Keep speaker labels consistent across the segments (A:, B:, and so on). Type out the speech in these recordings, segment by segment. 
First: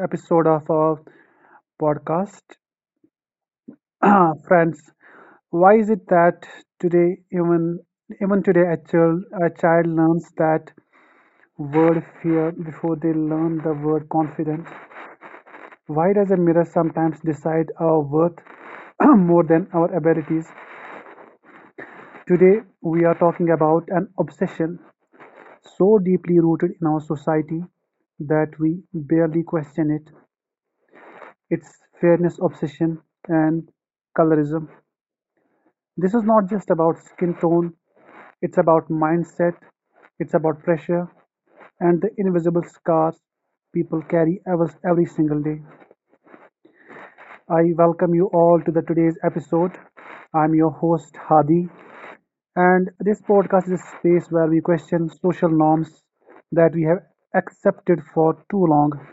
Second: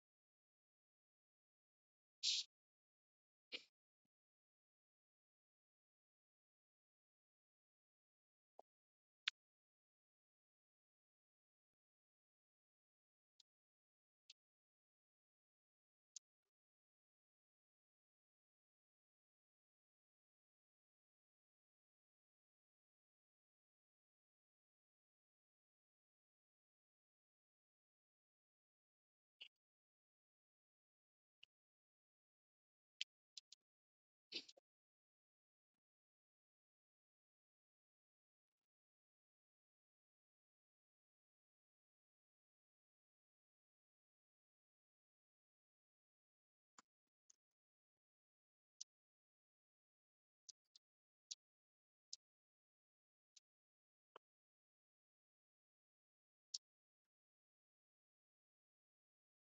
A: episode of our podcast. Friends, why is it that today, even today, a child learns that word fear before they learn the word confidence? Why does a mirror sometimes decide our worth more than our abilities? Today, we are talking about an obsession so deeply rooted in our society that we barely question it. Its fairness obsession, and colorism. This is not just about skin tone, it's about mindset, it's about pressure, and the invisible scars people carry every single day. I welcome you all to the today's episode. I'm your host Hadi, and this podcast is a space where we question social norms that we have accepted for too long.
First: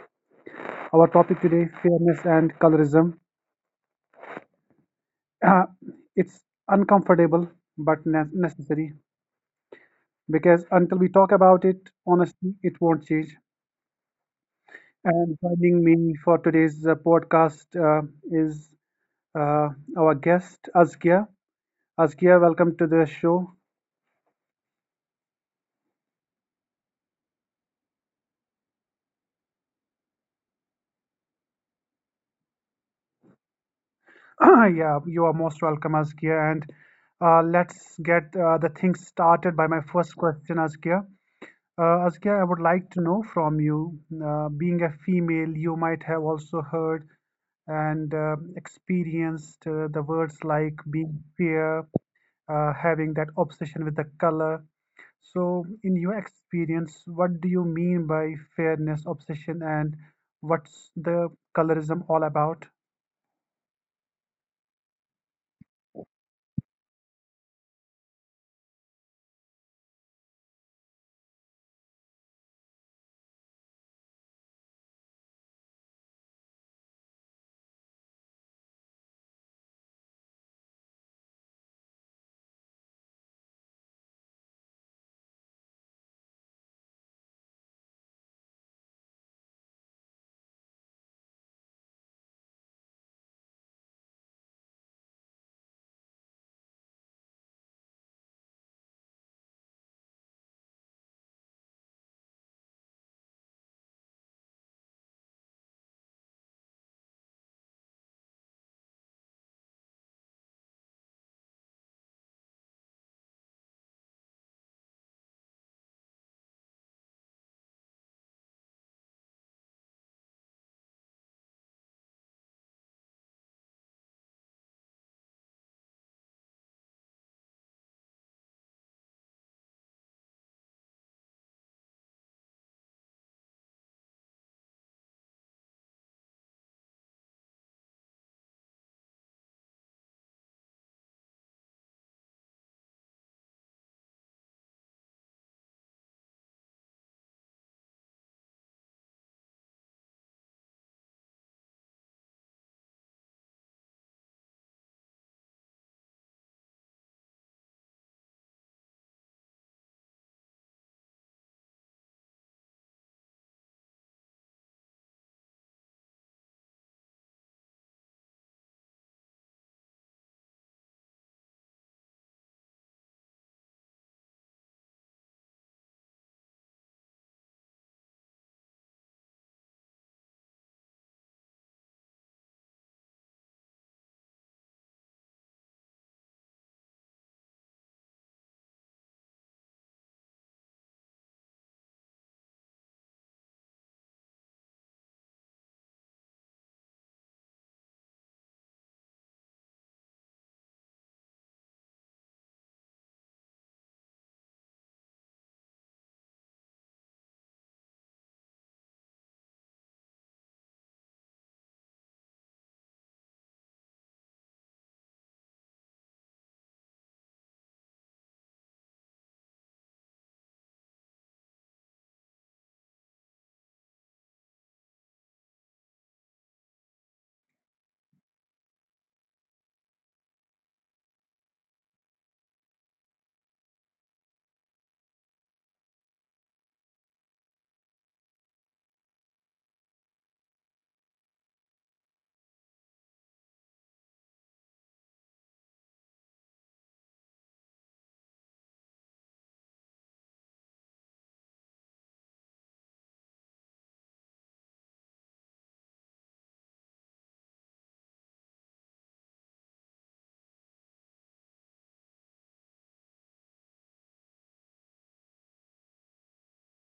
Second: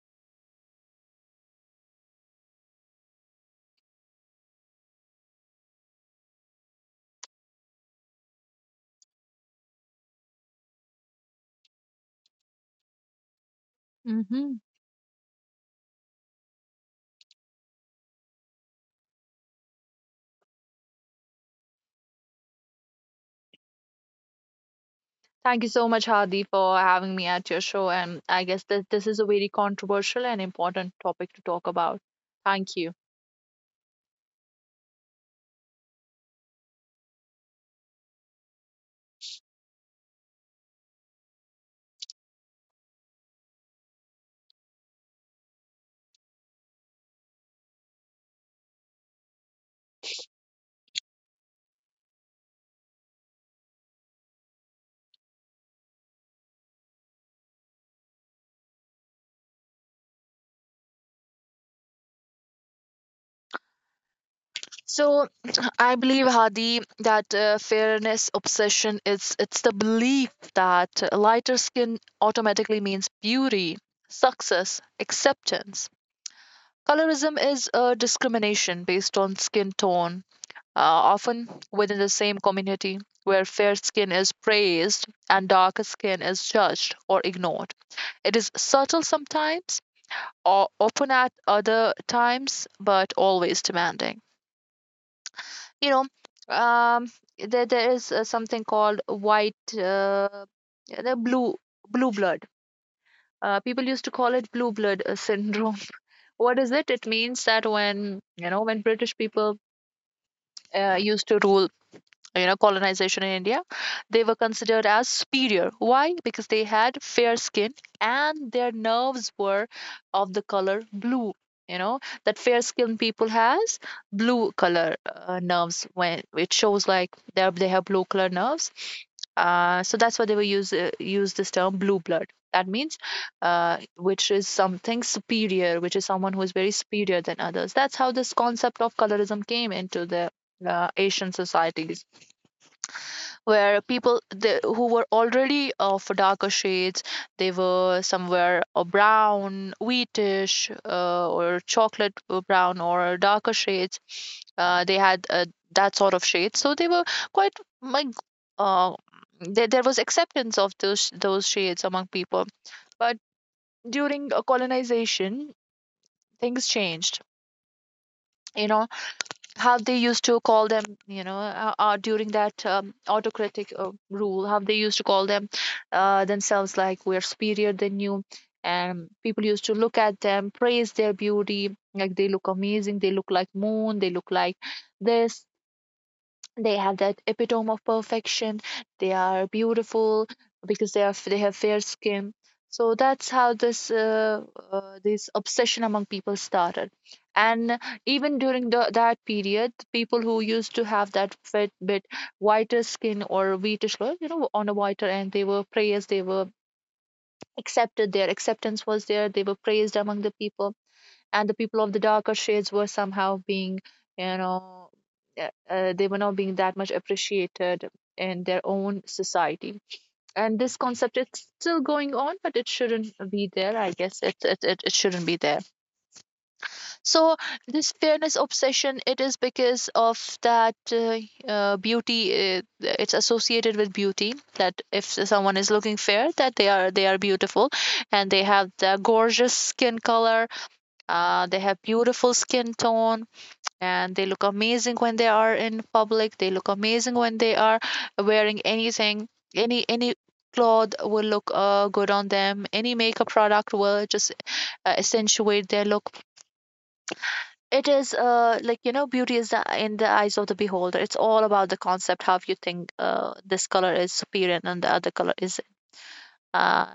A: Our topic today, fairness and colorism. uh, it's uncomfortable but necessary because until we talk about it honestly, it won't change,
B: Mm-hmm.
A: and joining me for today's podcast is uh, our guest Azkia. Azkia, welcome to the show.
B: Thank you so much, Hadi, for having me at your show. And I guess that this is a very controversial and important topic to talk about. Thank you.
A: Yeah, you are most welcome, Azkia, and let's get the things started by my first question, Azkia. Azkia, I would like to know from you, being a female, you might have also heard and experienced the words like being fair, having that obsession with the color. So, in your experience, what do you mean by fairness, obsession, and what's the colorism all about?
B: So, I believe, Hadi, that fairness obsession is it's the belief that lighter skin automatically means beauty, success, acceptance. Colorism is a discrimination based on skin tone, often within the same community where fair skin is praised and darker skin is judged or ignored. It is subtle sometimes, or open at other times, but always demanding. You know, um, there is something called white, the blue blood. People used to call it blue blood syndrome. What is it? It means that, when you know, when British people used to rule, you know, colonization in india, they were considered as superior. Why? Because they had fair skin, and their nerves were of the color blue. You know, that fair skinned people has blue color nerves. When it shows like they have blue color nerves, so that's why they were use this term blue blood. That means, which is something superior, which is someone who is very superior than others. That's how this concept of colorism came into the asian societies, where people who were already of darker shades, they were somewhere a brown wheatish or chocolate brown or darker shades. They had That sort of shade, so they were quite like, uh, there was acceptance of those shades among people. But during colonization, things changed, you know. How they used to call them, you know, during that autocratic rule, how they used to call them themselves, like, we're superior than you. And people used to look at them, praise their beauty, like they look amazing, they look like moon, they look like this, they have that epitome of perfection, they are beautiful because they have fair skin. So that's how this this obsession among people started. And even during that period, people who used to have that bit whiter skin or whitish you know, on a whiter end, they were praised, they were accepted, their acceptance was there, they were praised among the people. And the people of the darker shades were somehow being, you know, they were not being that much appreciated in their own society. And this concept is still going on, but it shouldn't be there. I guess it shouldn't be there. So this fairness obsession, it is because of that beauty. uh, it's associated with beauty that if someone is looking fair, that they are beautiful, and they have the gorgeous skin color, they have beautiful skin tone, and they look amazing when they are in public. They look amazing when they are wearing anything. Any cloth will look good on them. Any makeup product will just accentuate their look. It is like, you know, beauty is in the eyes of the beholder. It's all about the concept how you think this color is superior and the other color is uh,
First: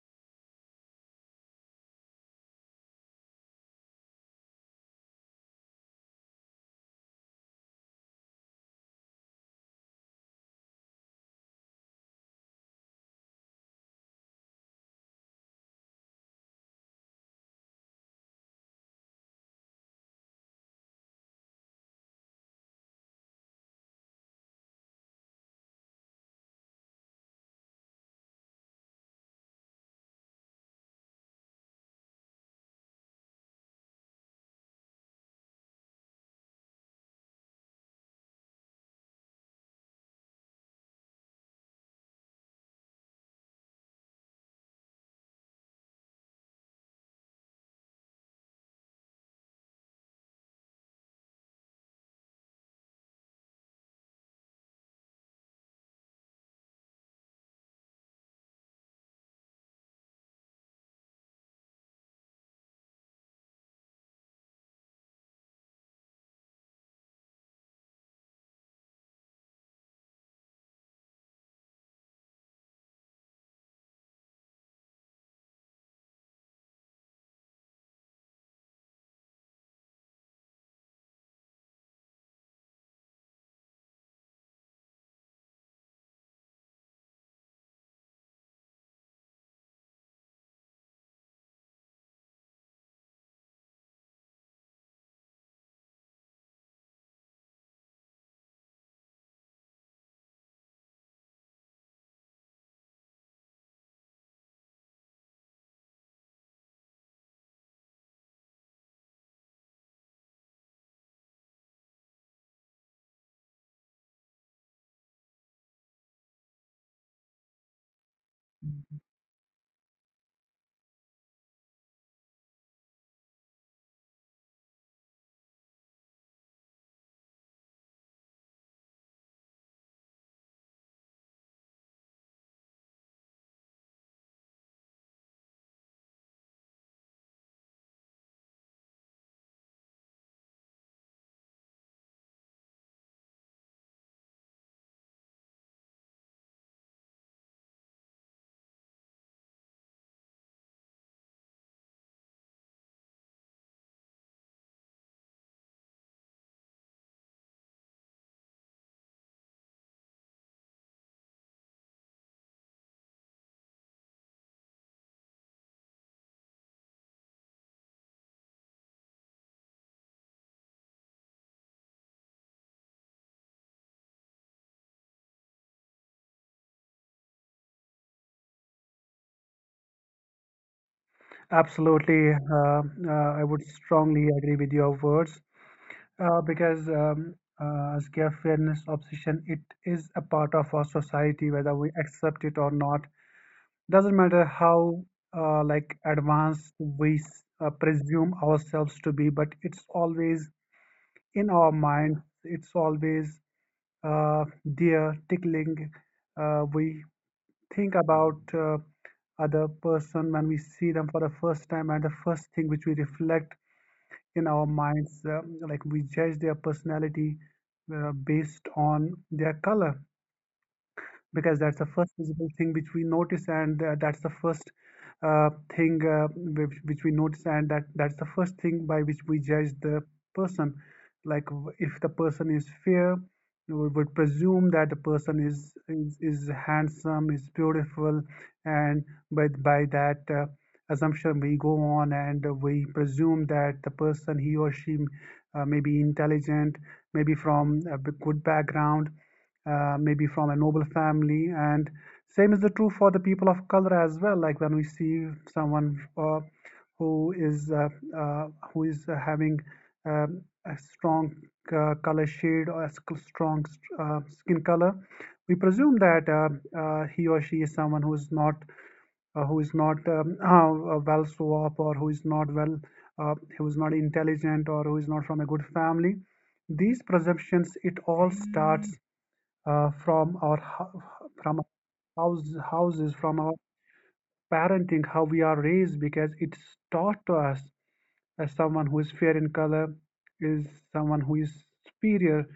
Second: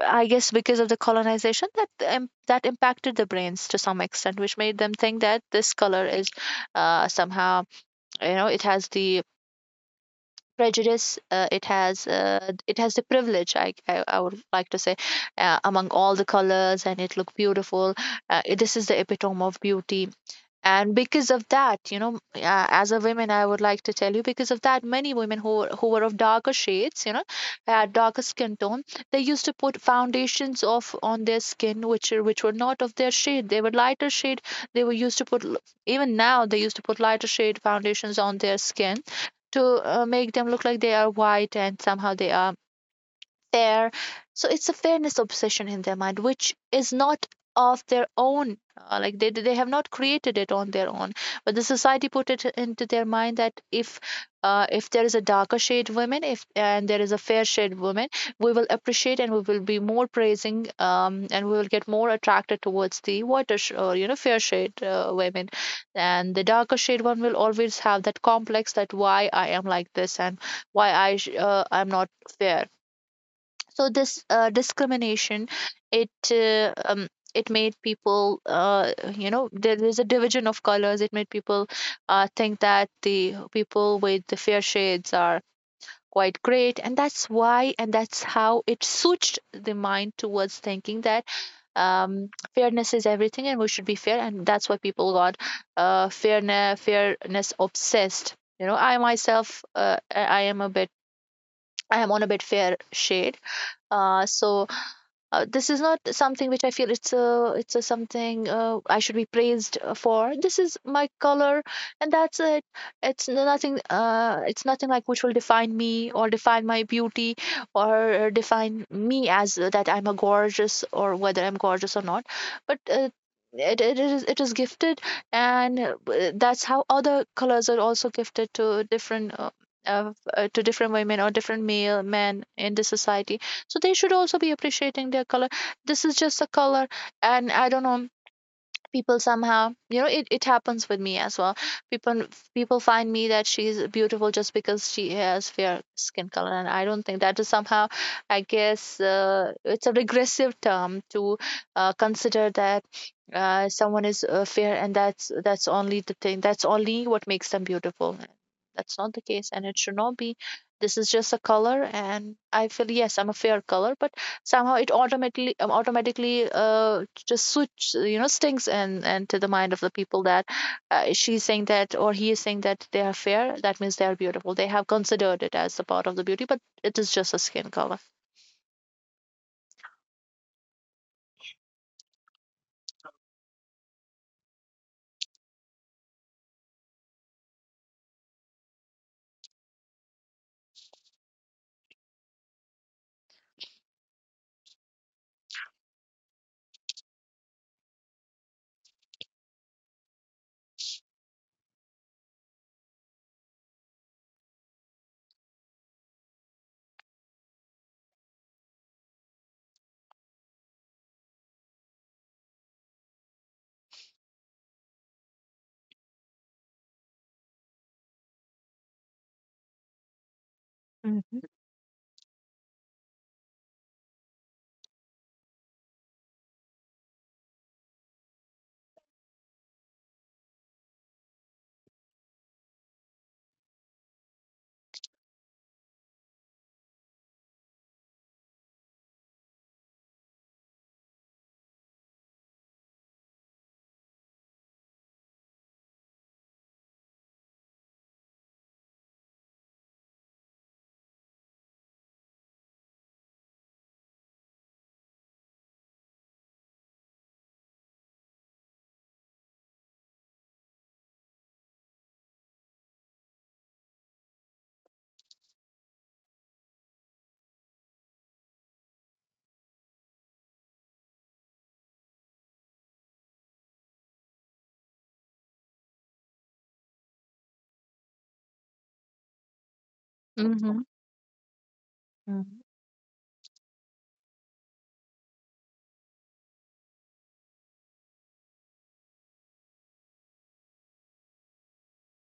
B: I guess because of the colonization, that that impacted the brains to some extent, which made them think that this color is somehow, you know, it has the prejudice, it has the privilege. I would like to say, among all the colors, and it look beautiful. This is the epitome of beauty. And because of that, you know, as a woman I would like to tell you, because of that, many women who who were of darker shades, you know, darker skin tone, they used to put foundations of on their skin which which were not of their shade. They were lighter shade. They were used to put l- Even now they used to put lighter shade foundations on their skin to make them look like they are white and somehow they are fair. So it's a fairness obsession in their mind, which is not of their own. Like they have not created it on their own, but the society put it into their mind that if if there is a darker shade woman, if and there is a fair shade woman, we will appreciate and we will be more praising, and we will get more attracted towards the whiter or, you know, fair shade women, and the darker shade one will always have that complex that why I am like this, and why I'm not fair. So this discrimination, it uh, um, it made people, you know, there is a division of colors. It made people think that the people with the fair shades are quite great, and that's why and that's how it switched the mind towards thinking that um, fairness is everything and we should be fair. And that's why people got fairness obsessed. You know, I myself, I am a bit, I am on a bit fair shade. So this is not something which I feel it's a something I should be praised for. This is my color, and that's it. It's nothing. It's nothing like which will define me or define my beauty or define me as that I'm a gorgeous or whether I'm gorgeous or not. But it is gifted, and that's how other colors are also gifted to different. To different women or different male men in the society, so they should also be appreciating their color. This is just a color, and I don't know, people somehow, you know, it happens with me as well. people People find me that she's beautiful just because she has fair skin color, and I don't think that is somehow, I guess, it's a regressive term to consider that someone is fair, and that's only the thing, that's only what makes them beautiful. That's not the case, and it should not be. This is just a color, and I feel yes, I'm a fair color, but somehow it automatically automatically just switch, you know, stinks and to the mind of the people that she's saying that or he is saying that they are fair, that means they are beautiful. They have considered it as a part of the beauty, but it is just a skin color.
A: Absolutely. I would strongly agree with your words because as care fairness obsession, it is a part of our society, whether we accept it or not. Doesn't matter how like advanced we presume ourselves to be, but it's always in our mind, it's always there tickling. We think about other person when we see them for the first time, and the first thing which we reflect in our minds, like we judge their personality based on their color, because
B: Mhm.
A: that's the first visible thing which we notice, and that's the first uh, thing which we notice, and that's the first thing by which we judge the person. Like if the person is fair, we would presume that the person is handsome, is beautiful, and by that assumption we go on, and we presume that the person, he or she, may be intelligent, maybe from a good background, maybe from a noble family. And same is the true for the people of color as well. Like when we see someone who is uh, uh, who is having a strong color shade or a strong skin color, we presume that he or she is someone who is not well so up, or who is not well, who is not intelligent, or who is not from a good family. These presumptions, it all starts uh, from our
B: Hmm.
A: hou- from our house,
B: Mhm.
A: houses, from our parenting, how we are raised, because it's taught to us as someone who is fair in color is someone who is superior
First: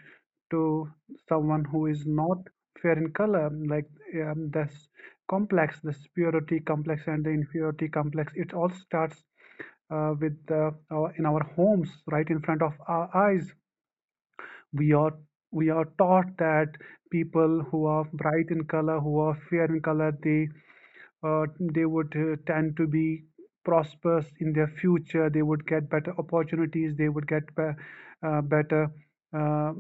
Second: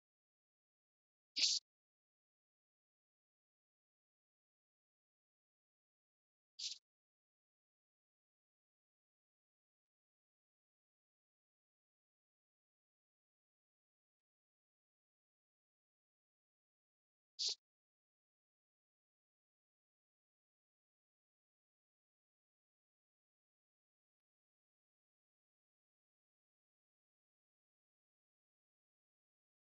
A: to someone who is not fair in color. Like this complex, the superiority complex and the inferiority complex. It all starts with our, in our homes, right in front of our eyes. We are we are taught that people who are bright in color, who are fair in color, uh, they would tend to be prosperous in their future, they would get better opportunities, they would get better uh,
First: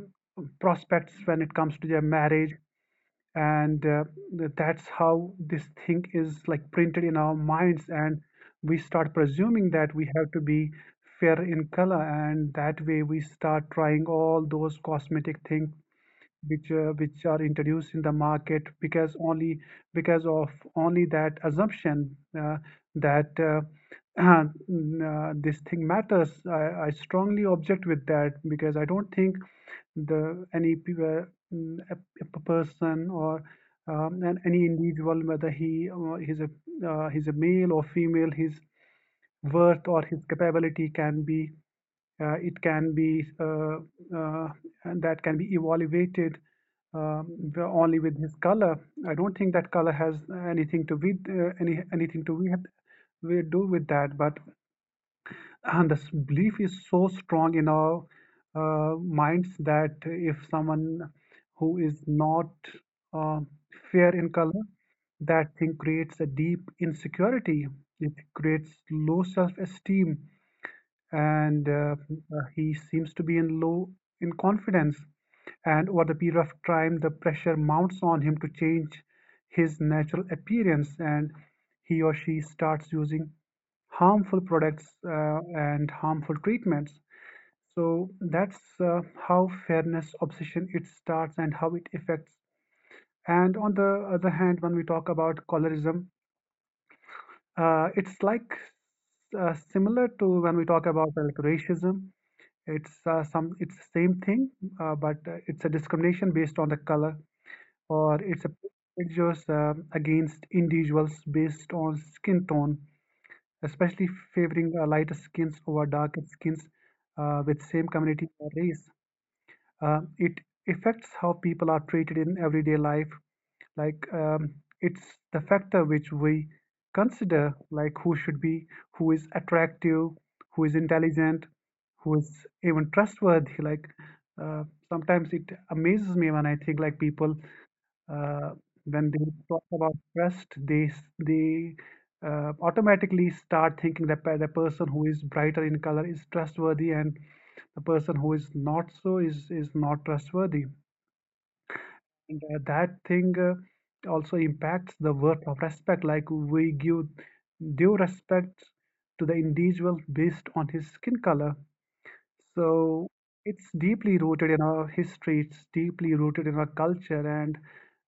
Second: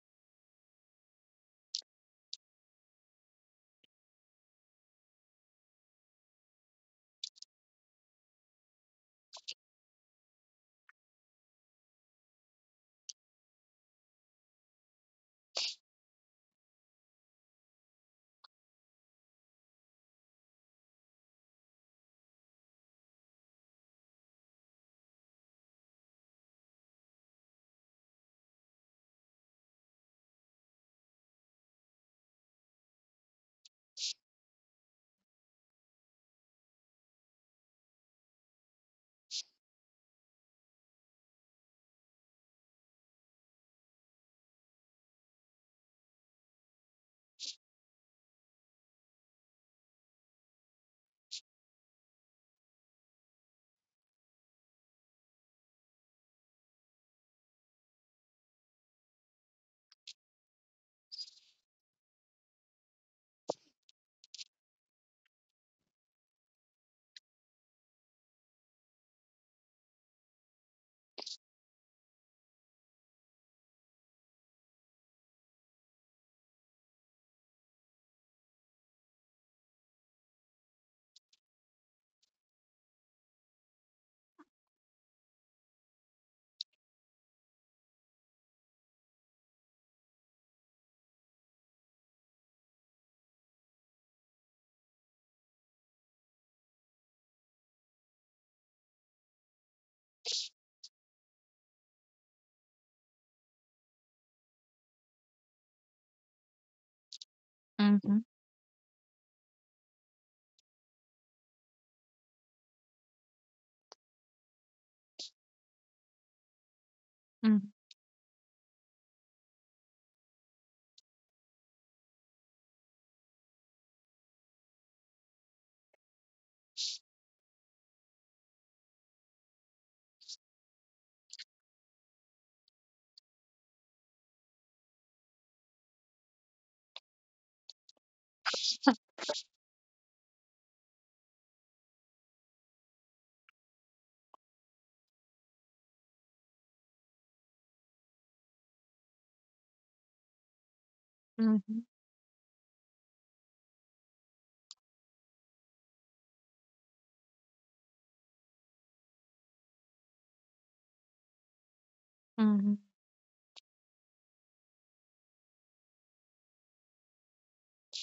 A: prospects when it comes to their marriage, and that's how this thing is like printed in our minds, and we start presuming that we have to be fair in color, and that way we start trying all those cosmetic things which are introduced in the market, because only because of only that assumption that this thing matters. I strongly object with that, because I don't think the any pe- mm, a person or any individual, whether he's a male or female, he's worth or his capability can be it can be uh, and that can be evaluated um, only with his color. I don't think that color has anything to be anything to we have we do with that. But and this belief is so strong in our minds that if someone who is not uh, fair in color, that thing creates a deep insecurity. It creates low self esteem, and he seems to be in low in confidence, and over the period of time the pressure mounts on him to change his natural appearance, and he or she starts using harmful products and harmful treatments. So that's how fairness obsession, it starts and how it affects. And on the other hand, when we talk about colorism, it's like similar to when we talk about like racism. It's some it's the same thing, but it's a discrimination based on the color, or
B: Mhm.
A: it's a prejudice against individuals based on skin tone, especially favoring lighter skins over darker skins with
B: Mhm.
A: same community or race. It affects how people are treated in everyday life, like it's the factor which we consider, like who should be, who is attractive, who is intelligent, who is even trustworthy. Like uh, sometimes it amazes me when I think like people uh, when they talk about trust they automatically start thinking that the person who is brighter in color is trustworthy, and the person who is not so is not trustworthy,
B: Mhm,
A: and that thing also impacts the worth of respect. Like we give due respect to the individual based on his skin color.
B: mhm.
A: So it's deeply rooted in our history, it's deeply rooted in our culture, and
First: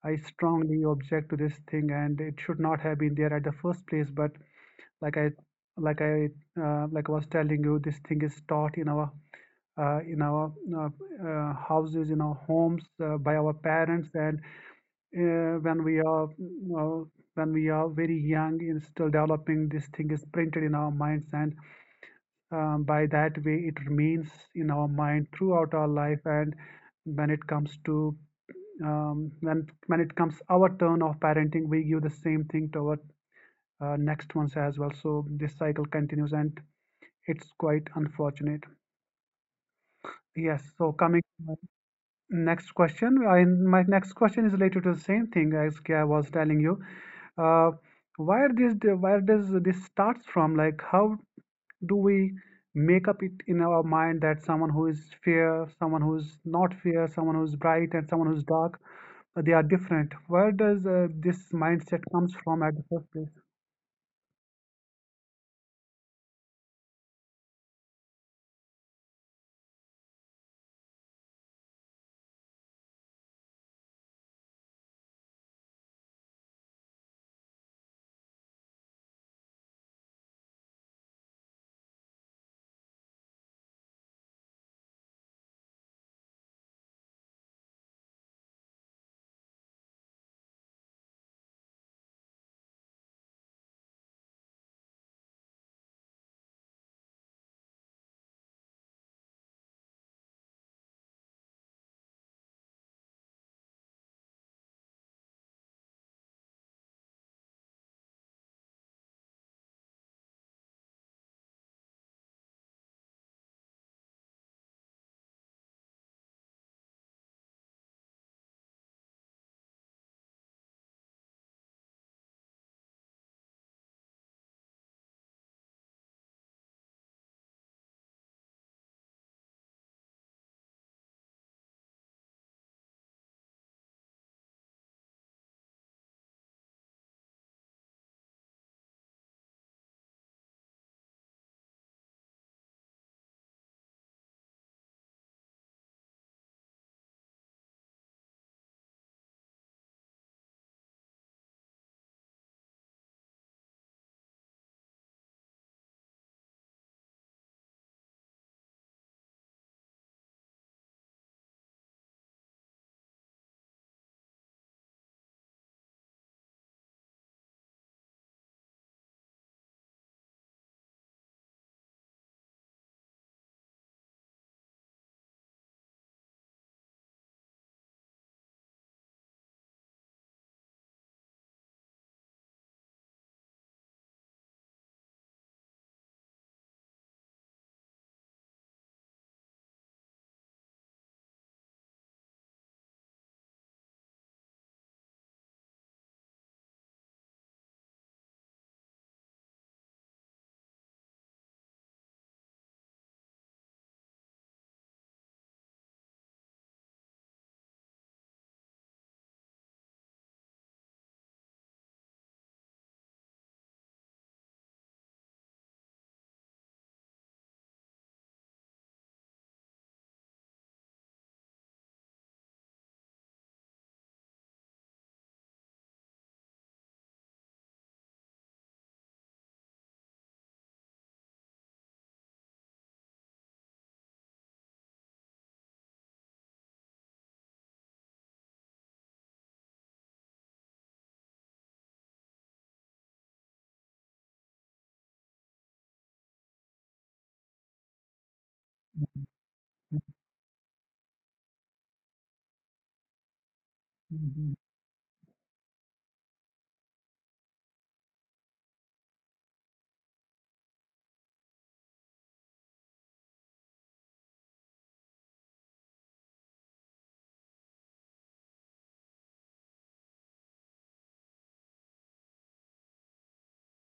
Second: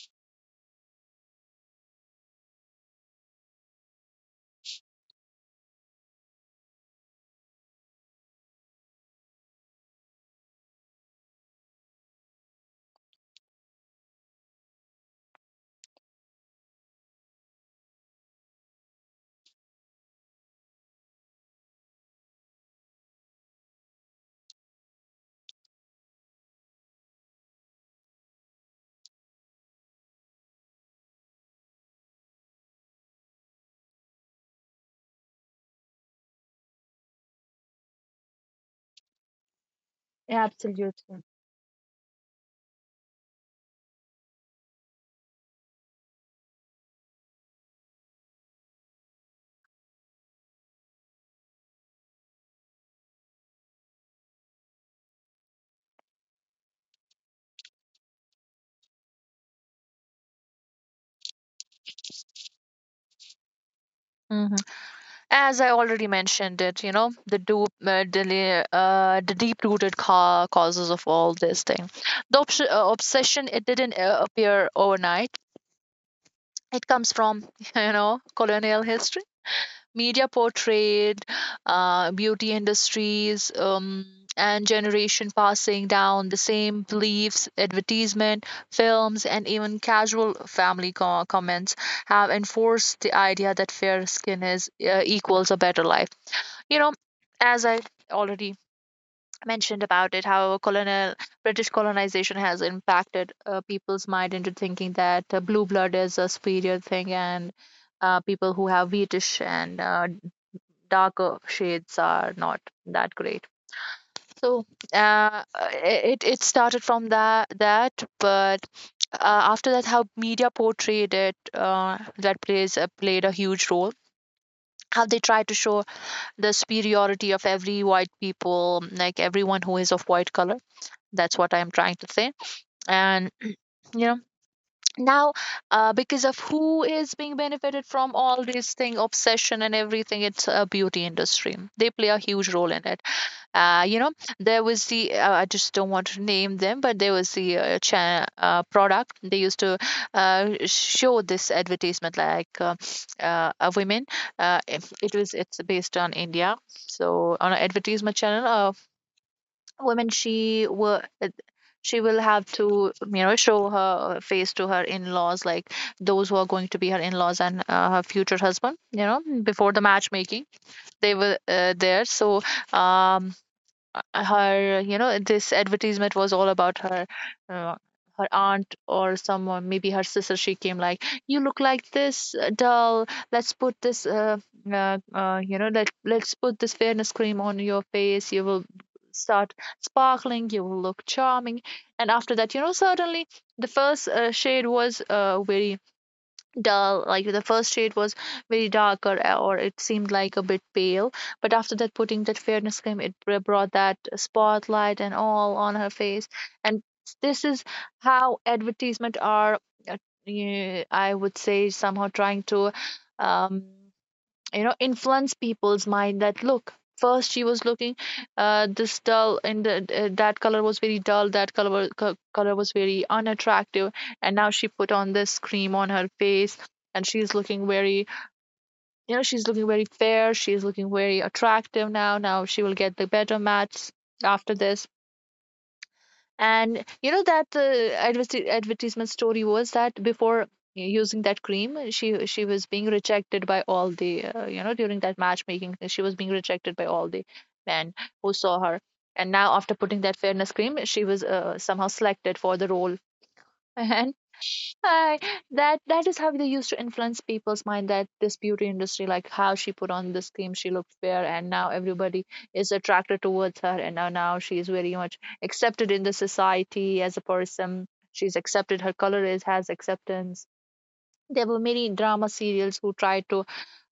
A: I strongly object to this thing. And it should not have been there at the first place. But like I, like I, like I was telling you, this thing is taught in our uh, in our uh, houses, in our homes, by our parents, and when we are, you know, when we are very young and still developing, this thing is printed in our minds, and by that way it remains in our mind throughout our life, and when it comes to when it comes our turn of parenting, we give the same thing to our next ones as well, so this cycle continues, and it's quite unfortunate. Yes, so
B: Absolutely.
A: coming to my next question, my next question is related to the same thing, as I was telling you. uh, where this, where does this starts from? Like how do we make up it in our mind that someone who is fair, someone who is not fair, someone who is bright and someone who is dark, they are different? Where does this mindset comes from at the first place?
B: Mhm. As I already mentioned it, you know, the deep-rooted ca causes of all this thing. The obsession, it didn't appear overnight. It comes from, you know, colonial history. Media portrayed, beauty industries, and generation passing down the same beliefs, advertisement, films, and even casual family comments have enforced the idea that fair skin is equals a better life. You know, as I already mentioned about it, how colonial british colonization has impacted people's mind into thinking that blue blood is a superior thing, and people who have British and darker shades are not that great. So uh, it it started from that, but after that, how media portrayed it, that plays played a huge role. How they try to show the superiority of every white people, like everyone who is of white color. That's what I'm trying to say. And you know, now because of who is being benefited from all these thing, obsession and everything, it's a beauty industry, they play a huge role in it. You know, there was the I just don't want to name them, but there was the product. They used to show this advertisement, like a women, it's based on india. So on an advertisement channel, women she were she will have to, you know, show her face to her in-laws, like those who are going to be her in-laws and her future husband, you know, before the matchmaking, they were there. So um her, you know, this advertisement was all about her, uh, her aunt or someone, maybe her sister. She came like, you look like this doll, let's put this you know, let's put this fairness cream on your face. You will start sparkling, you will look charming. And after that, you know, suddenly the first shade was very dull. Like the first shade was very dark or it seemed like a bit pale. But after that, putting that fairness cream, it brought that spotlight and all on her face. And this is how advertisement are. uh, I would say somehow trying to, um you know, influence people's mind that look, first she was looking this dull, and that color was very dull, that color was very unattractive. And now she put on this cream on her face, and she's looking very, you know, she's looking very fair, she's looking very attractive. Now, now she will get the better match after this. And you know, that advertisement story was that before using that cream, she was being rejected by all the you know, during that matchmaking, she was being rejected by all the men who saw her. And now, after putting that fairness cream, she was somehow selected for the role. Hi, that is how they used to influence people's mind, that this beauty industry, like how she put on this cream, she looked fair, and now everybody is attracted towards her, and now she is very much accepted in the society as a person. She's accepted, her color is has acceptance. There were many drama serials who tried to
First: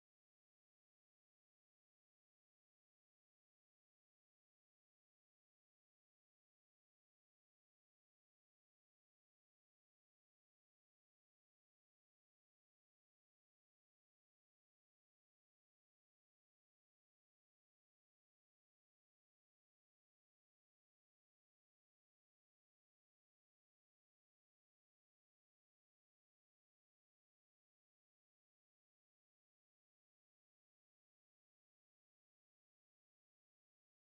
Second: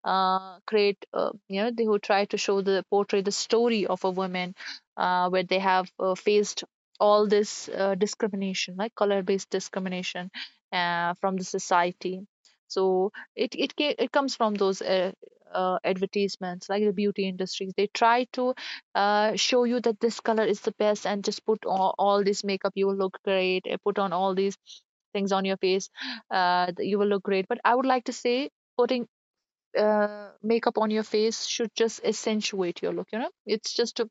B: create, you know, they who try to show the portray the story of a woman where they have faced all this discrimination, like color based discrimination from the society. So it it comes from those advertisements, like the beauty industries, they try to show you that this color is the best, and just put all this makeup, you will look great. Put on all these things on your face, you will look great. But I would like to say, putting makeup on your face should just accentuate your look. You know, it's just a,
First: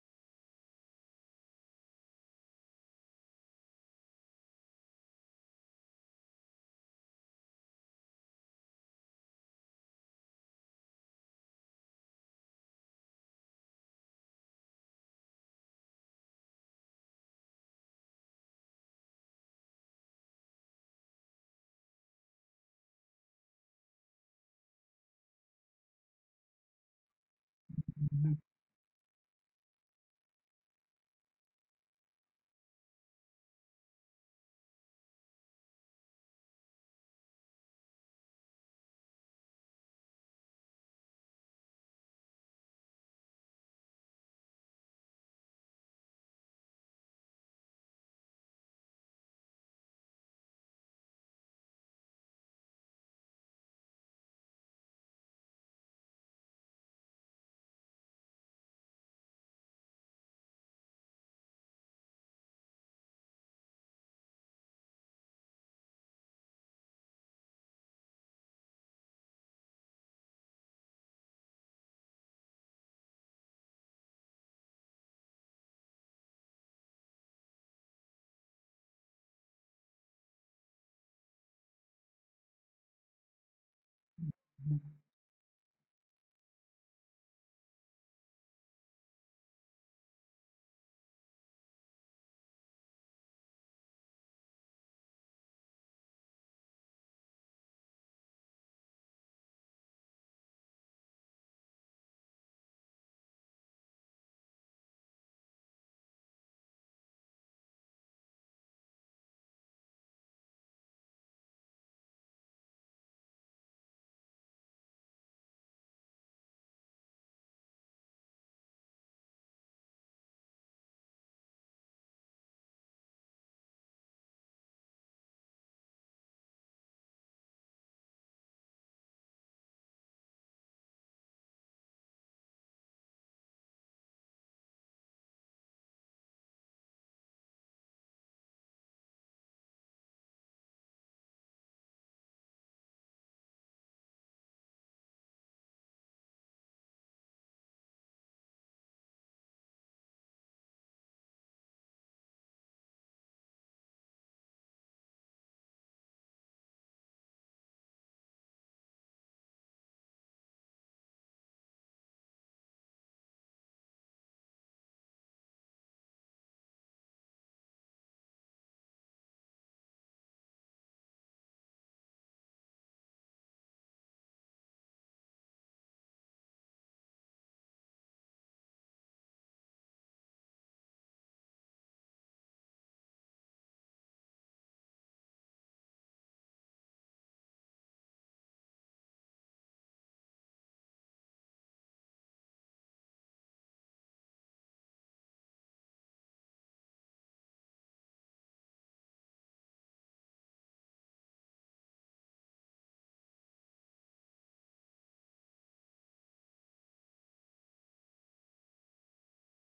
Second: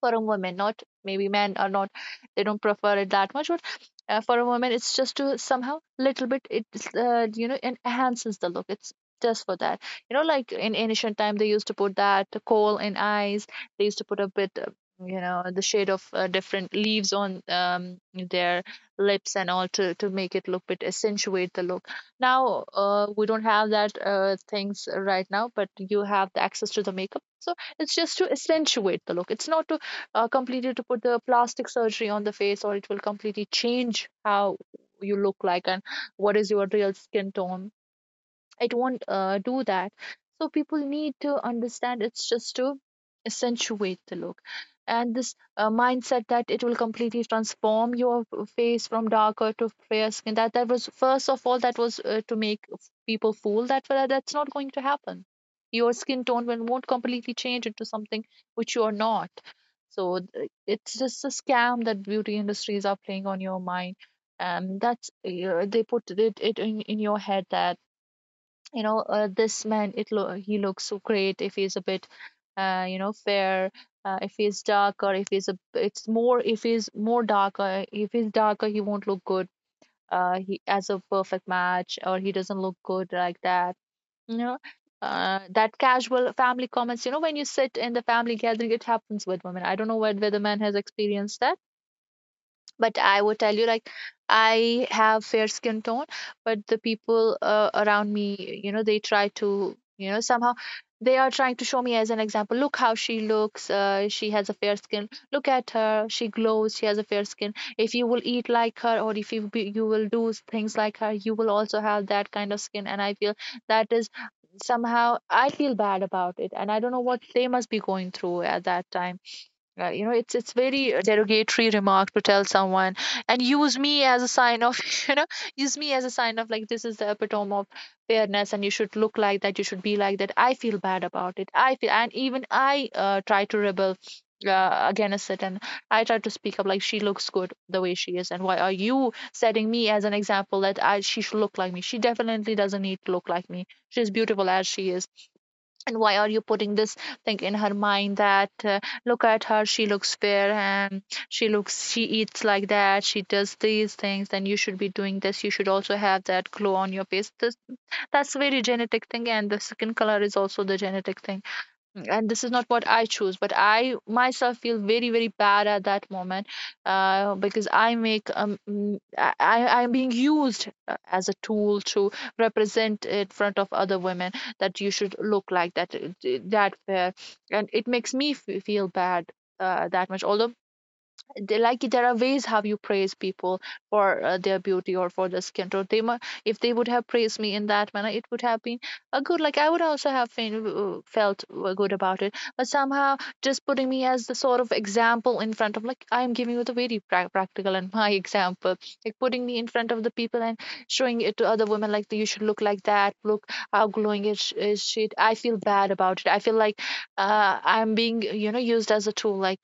B: for a woman, not maybe men are not, they don't prefer it that much. But for a woman, it's just to somehow, little bit, it's, you know, it enhances the look. It's just for that. You know, like in ancient time, they used to put that coal in eyes. They used to put a bit, you know, the shade of different leaves on, their lips and all, to make it look bit, accentuate the look. Now, we don't have that things right now, but you have the access to the makeup, so it's just to accentuate the look. It's not to completely to put the plastic surgery on the face, or it will completely change how you look like, and what is your real skin tone. I don't do that. So people need to understand, it's just to accentuate the look. And this mindset that it will completely transform your face from darker to fair skin, that was, first of all, that was to make people fool, that well, that's not going to happen. Your skin tone will, won't completely change into something which you are not. So it's just a scam that beauty industries are playing on your mind. That's they put it in your head that, you know, this man, he looks so great if he's a bit, you know, fair. If he's dark, or if he's a, it's more, if he's more darker, if he's darker, he won't look good. He as a perfect match, or he doesn't look good like that, you know. That casual family comments, you know, when you sit in the family gathering, it happens with women. I don't know whether the man has experienced that, but I would tell you, like, I have fair skin tone. But the people around me, you know, they try to, you know, somehow, they are trying to show me as an example, look how she looks, she has a fair skin, look at her, she glows, she has a fair skin. If you will eat like her, or if you will do things like her, you will also have that kind of skin. And I feel that is, somehow I feel bad about it, and I don't know what they must be going through at that time. You know, it's very a derogatory remark to tell someone, and use me as a sign of, you know, use me as a sign of, like this is the epitome of fairness, and you should look like that, you should be like that. I feel bad about it. I feel, and even I try to rebel against it. And I try to speak up, like she looks good the way she is, and why are you setting me as an example that I, she should look like me? She definitely doesn't need to look like me. She's beautiful as she is, and why are you putting this thing in her mind that, look at her, she looks fair, and she looks, she eats like that, she does these things, then you should be doing this, you should also have that glow on your face, this, that's very genetic thing, and the skin color is also the genetic thing, and this is not what I choose. But I myself feel very, very bad at that moment, because I make I'm being used as a tool to represent in front of other women, that you should look like that, that fair. And it makes me feel bad that much. Although they, like there are ways how you praise people for their beauty or for their skin tone. If they would have praised me in that manner, it would have been a good. Like I would also have felt good about it. But somehow, just putting me as the sort of example in front of, like I am giving you the very practical and my example, like putting me in front of the people and showing it to other women, like you should look like that. Look how glowing is she. I feel bad about it. I feel like, I'm being, you know, used as a tool. Like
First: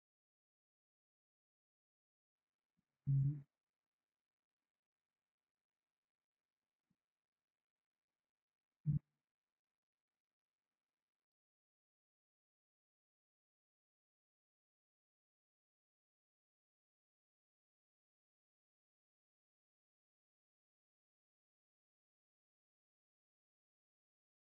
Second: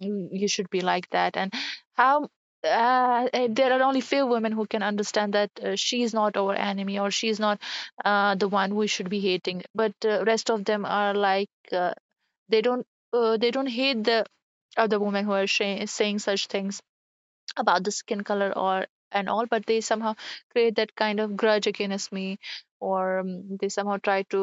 B: you should be like that. And how, there are only few women who can understand that, she is not our enemy, or she is not the one we should be hating. But rest of them are like, they don't, they don't hate the other women who are saying such things about the skin color or and all, but they somehow create that kind of grudge against me. Or they somehow try to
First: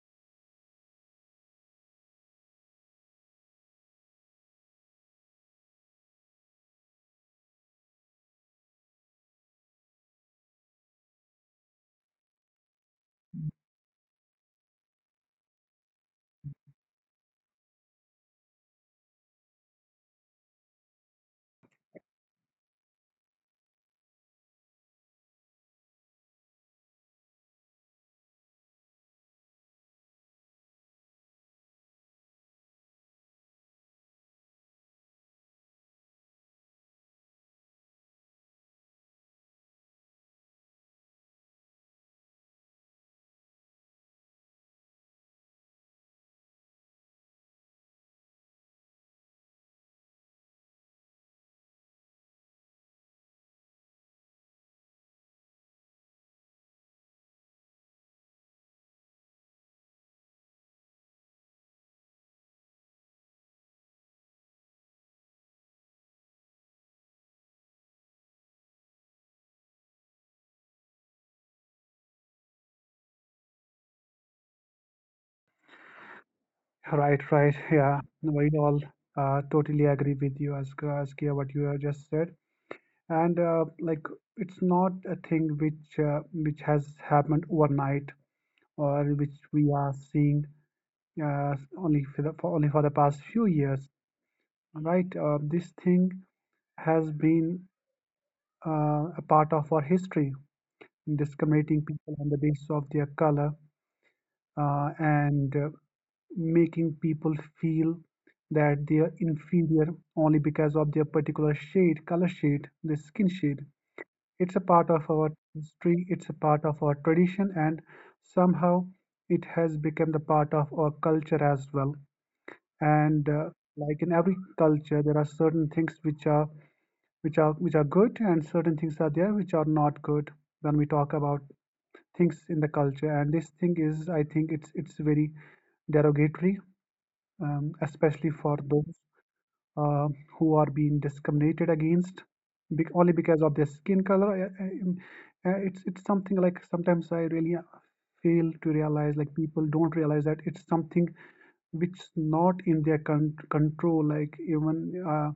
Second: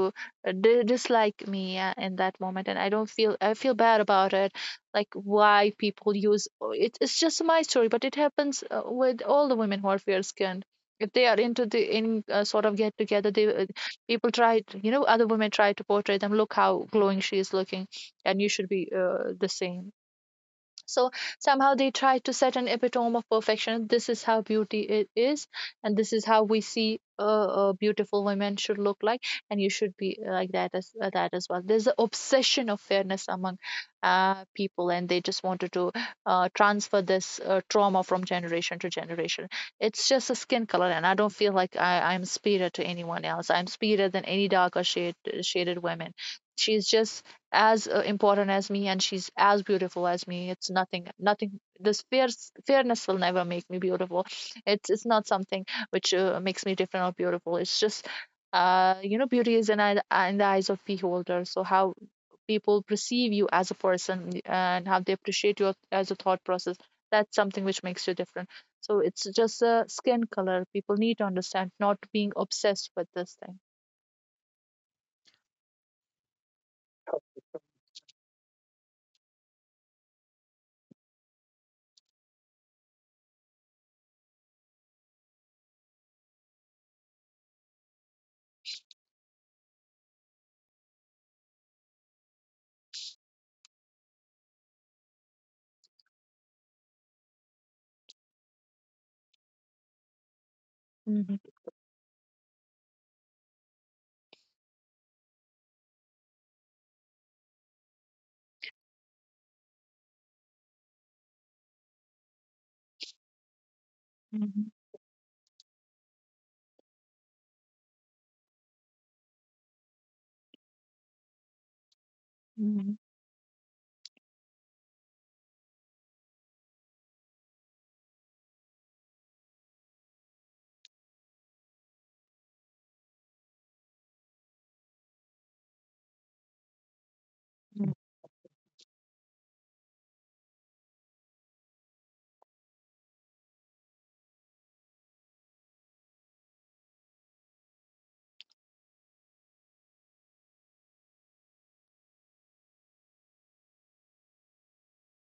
B: dislike me in that moment, and I don't feel, I feel bad about it. Like why people use, oh, it's just my story, but it happens with all the women who are fair skinned. If they are into the in sort of get together, they people try to, you know, other women try to portray them, look how glowing she is looking, and you should be the same. So somehow they try to set an epitome of perfection, this is how beauty it is, and this is how we see a beautiful women should look like, and you should be like that as well. There's an obsession of fairness among people, and they just wanted to transfer this trauma from generation to generation. It's just a skin color, and I don't feel like I'm superior to anyone else, I'm superior than any darker shaded women. She's just as important as me, and she's as beautiful as me. It's nothing, this fierce fairness will never make me beautiful. It's not something which makes me different or beautiful. It's just, you know, beauty is in the eyes of beholder. So how people perceive you as a person, and how they appreciate you as a thought process, that's something which makes you different. So it's just a skin color, people need to understand, not being obsessed with this thing.
A: Right, right, yeah, we all totally agree with you as Askia, what you have just said. And like it's not a thing which has happened overnight, or which we are seeing only for the for only for the past few years, right? This thing has been a part of our history,
B: Mhm.
A: discriminating people on the basis of their color, and making people feel that they are inferior only because of their particular shade, color shade, the skin shade. It's a
B: Mhm.
A: part of our history, it's a part of our tradition, and somehow it has become the part of our culture as well.
B: Mhm.
A: And like in every culture there are certain things which are which are which are good, and certain things are there which are not good, when we talk about things in the culture. And this thing is, I think it's very derogatory, especially for those uh, who are being discriminated against bec only because of their skin color. It's something. Like sometimes I really fail to realize, like people don't realize, that it's something which is not in their control. Like even uh,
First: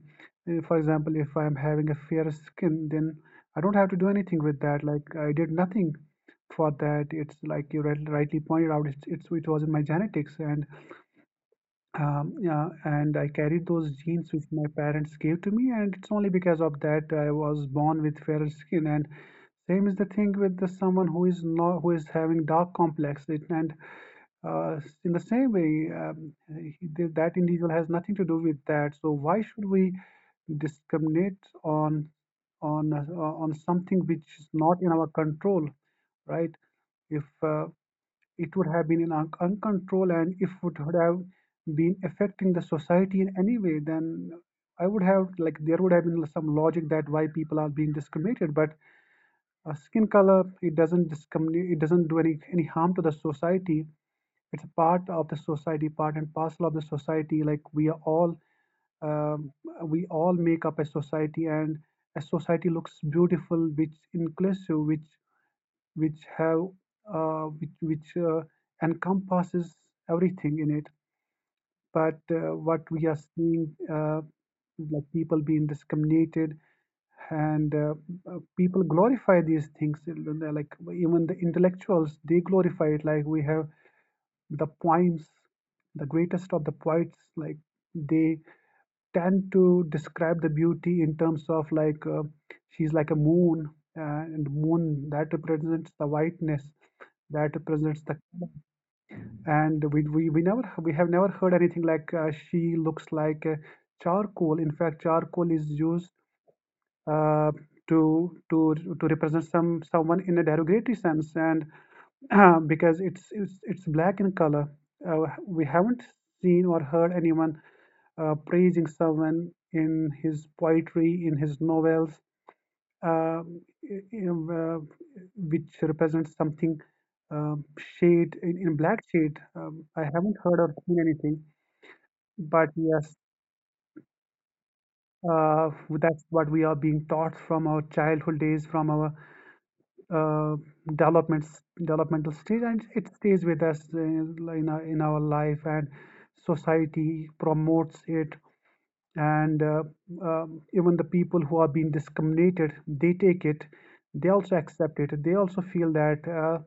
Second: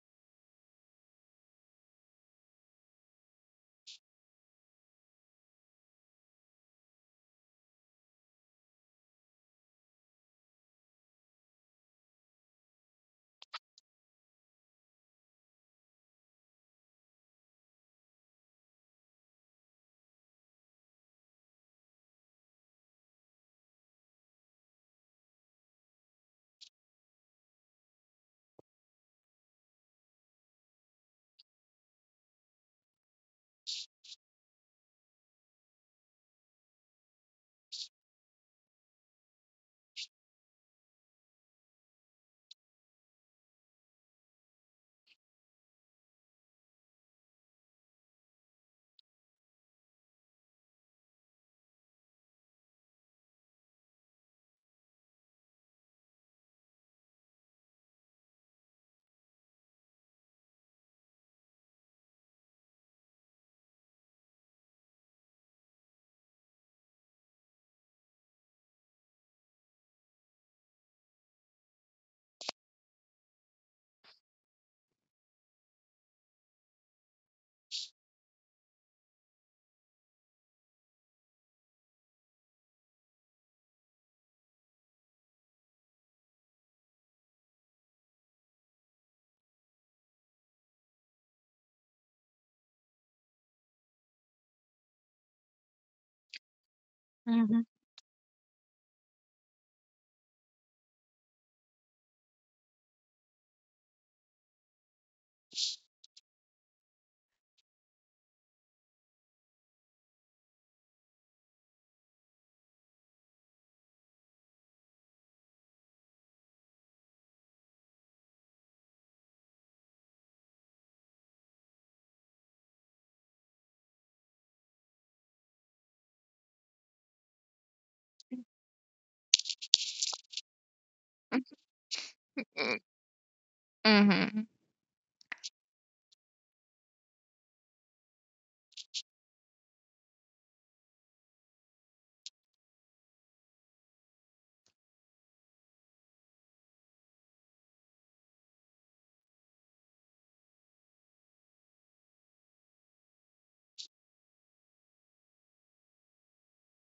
A: for example, if I'm having a fair skin, then I don't have to do anything with that. Like I did nothing for that. It's like you rightly pointed out. It's it was in my genetics, and yeah, and I carried those genes which my parents gave to me, and it's only because of that I was born with fairer skin. And same is the thing with the someone who is not, who is having dark complex. It, and uh, in the same way, that individual has nothing to do with that. So why should we discriminate on something which is not in our control, right? If it would have been in uncontrol, and if it would have been affecting the society in any way, then I would have, like, there would have been some logic that why people are being discriminated. But skin color, it doesn't discriminate, it doesn't do any harm to the society. It's a part of the society, part and parcel of the society. Like we are all, um, we all make up a society. And a society looks beautiful which inclusive, which have, which encompasses everything in it. But what we are seeing, like people being discriminated, and people glorify these things, and they're, like, even the intellectuals, they glorify it. Like we have the poems, the greatest of the poets, like, they tend to describe the beauty in terms of, like, she's like a moon, and moon that represents the whiteness, that
B: Mhm.
A: represents the color. And we never we have never heard anything like, she looks like, charcoal. In fact, charcoal is used uh, to to to represent someone in a derogatory sense, and because it's black in color. uh, we haven't seen or heard anyone praising someone in his poetry, in his novels, uh, uh, which represents something, um shade in black shade. I haven't heard or seen anything, but
B: Mhm.
A: yes,
B: Mhm.
A: that's what we are being taught from our childhood days, from our uh, developmental stage, and it stays with us in our life. And society promotes it, and even the people who are being discriminated, they take it, they also accept it, they also feel that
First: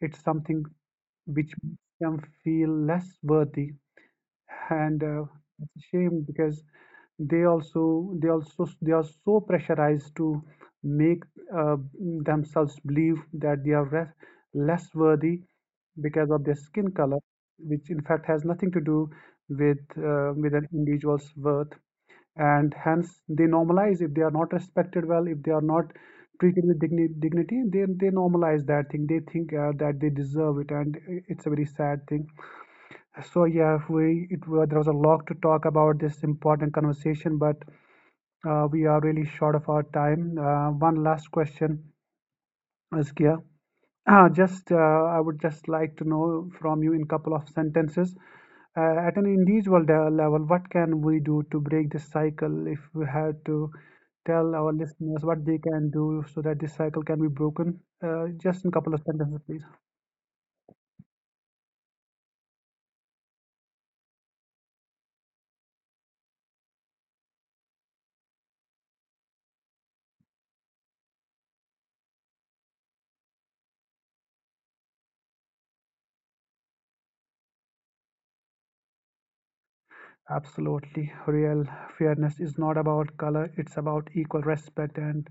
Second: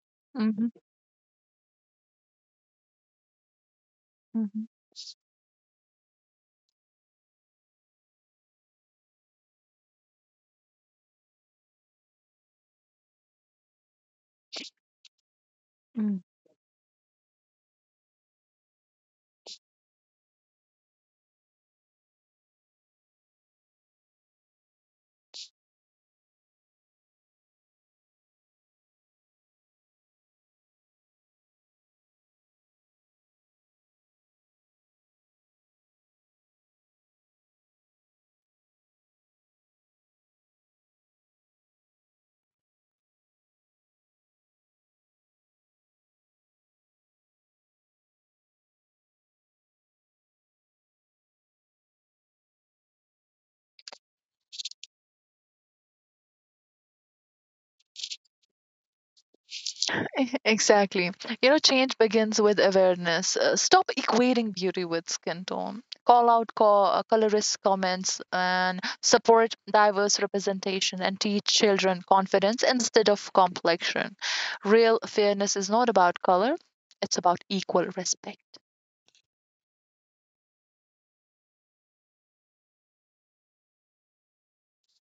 A: it's something
B: Mhm.
A: which makes them feel less worthy.
B: Mhm.
A: And it's a shame, because they are so pressurized to make uh, themselves believe that they are less worthy
B: Mm.
A: because of their skin color, which in fact has nothing to do with an individual's worth. And hence they normalize, if they are not respected well, if they are not treated with dignity, they normalize that thing, they think that they deserve it, and it's a very sad thing. So yeah, we, there was a lot to talk about this important conversation, but we are really short of our time. One last question, Azkia. Just I would just like to know from you in couple of sentences. At an individual level, what can we do to break this cycle? If we had to tell our listeners what they can do so that this cycle can be broken, just in couple of sentences, please.
B: E- Exactly. You know, change begins with awareness. Stop equating beauty with skin tone. Call out colorist comments, and support diverse representation, and teach children confidence instead of complexion. Real fairness is not about color, it's about equal respect.
A: Absolutely. Real fairness is not about color, it's about equal respect. And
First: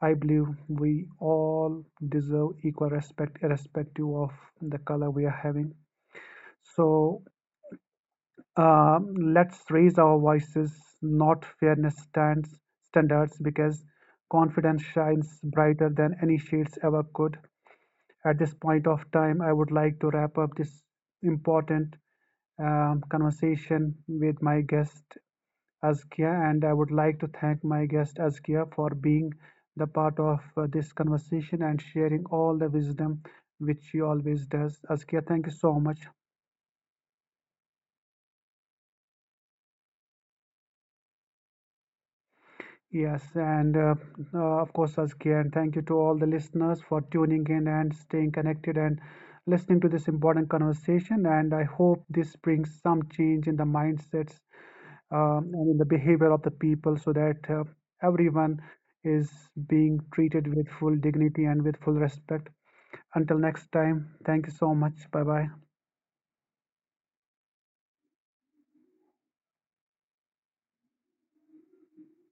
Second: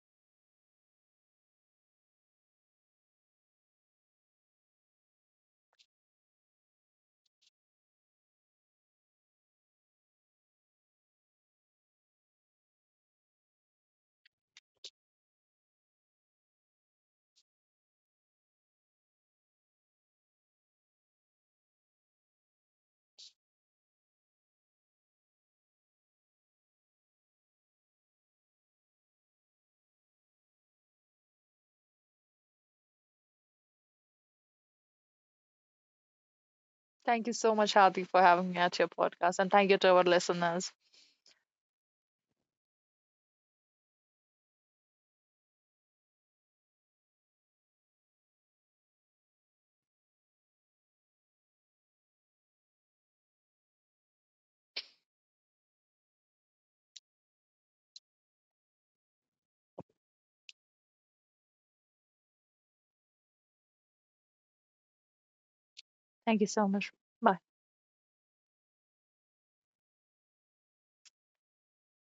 A: I believe we all deserve equal respect, irrespective of the color we are having. So let's raise our voices, not fairness stands, standards, because confidence shines brighter than any shades ever could. At this point of time, I would like to wrap up this important, conversation with my guest Askia, and I would like to thank my guest Askia for being the part of this conversation and sharing all the wisdom which she always does. Askia, thank you so much.
B: Thank you so much, Hadi, for having me at your podcast. And thank you to our listeners.
A: Yes, and of course, Askia, and thank you to all the listeners for tuning in and staying connected and listening to this important conversation. And I hope this brings some change in the mindsets and in the behavior of the people so that everyone is being treated with full dignity and with full respect. Until next time, thank you so much. Bye bye.
B: Thank you so much. Bye.